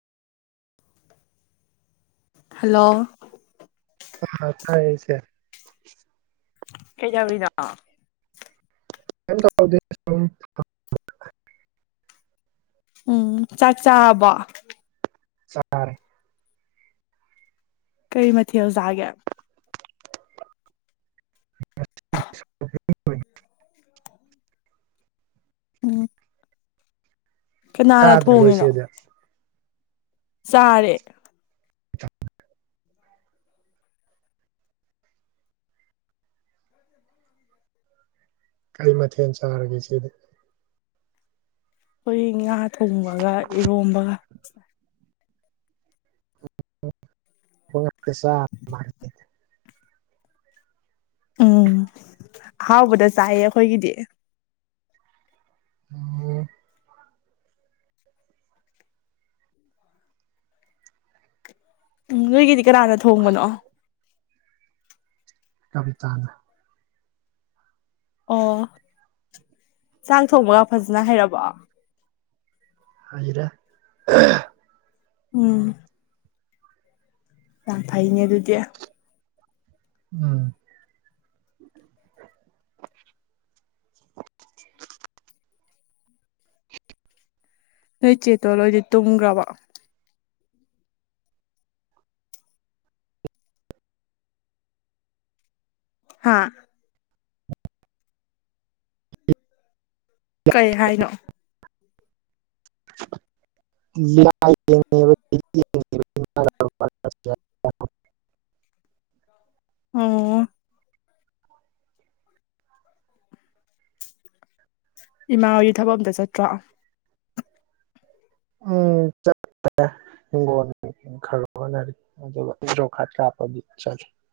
hello ꯑꯥ ꯊꯥꯏꯁ ꯀꯩ ꯌꯥꯕꯗ ꯎꯗ ꯎꯝ ꯆꯥꯛ ꯆꯥꯕ ꯆꯔꯦ ꯀꯔꯤ ꯃꯊꯤ ꯍꯧꯖꯒꯦ ꯎ ꯑꯩꯄꯣꯏ ꯎꯝ ꯀꯅꯥꯅ ꯆꯥꯗ꯭ꯔꯤꯕꯣ ꯊꯣꯡꯉꯤꯅꯣ ꯏꯆꯦꯗꯤ ꯁꯥꯔꯦ ꯀꯔꯤ ꯃꯊꯦꯜ ꯆꯥꯔꯒꯦ ꯁꯤꯗ ꯍꯣꯏ ꯊꯣꯡꯕꯒ ꯏꯔꯣꯝꯕꯒ ꯍꯣꯏ ꯀꯁꯥ ꯎꯝ ꯑꯍꯥꯎꯕꯗ ꯆꯥꯏꯌꯦ ꯑꯩꯈꯣꯏꯒꯤꯗꯤ ꯑ ꯎꯒ ꯀꯔꯅ ꯊꯣꯡꯕꯅꯣ ꯀꯕꯤ ꯇꯥꯅ ꯑꯣ ꯆꯥꯛ ꯊꯣꯡꯕꯒ ꯐꯖꯅ ꯍꯩꯔꯕ ꯍꯧꯖꯤꯔꯥ ꯎꯝ ꯌꯥꯝ ꯐꯩꯅꯦꯦ ꯑꯗꯨꯗꯤꯦ ꯎꯝ ꯅꯣꯏ ꯆꯦꯇꯣꯂꯣꯣꯏꯗꯤ ꯇꯨꯝꯈ꯭ꯔꯕ ꯍꯥꯥ ꯀꯩ ꯍꯥꯏꯅꯣ ꯌꯥ ꯌꯦꯉꯕ ꯌꯦ ꯑꯣ ꯏꯃꯥ ꯍꯒꯤ ꯊꯕ ꯑꯝꯇ ꯆꯠꯇ꯭ꯔꯥ ꯎꯝꯠꯦ ꯍꯤꯡꯣꯜ ꯈꯔ ꯍꯅꯔꯤ ꯑꯗꯨꯒꯣꯞꯄ ꯆꯠ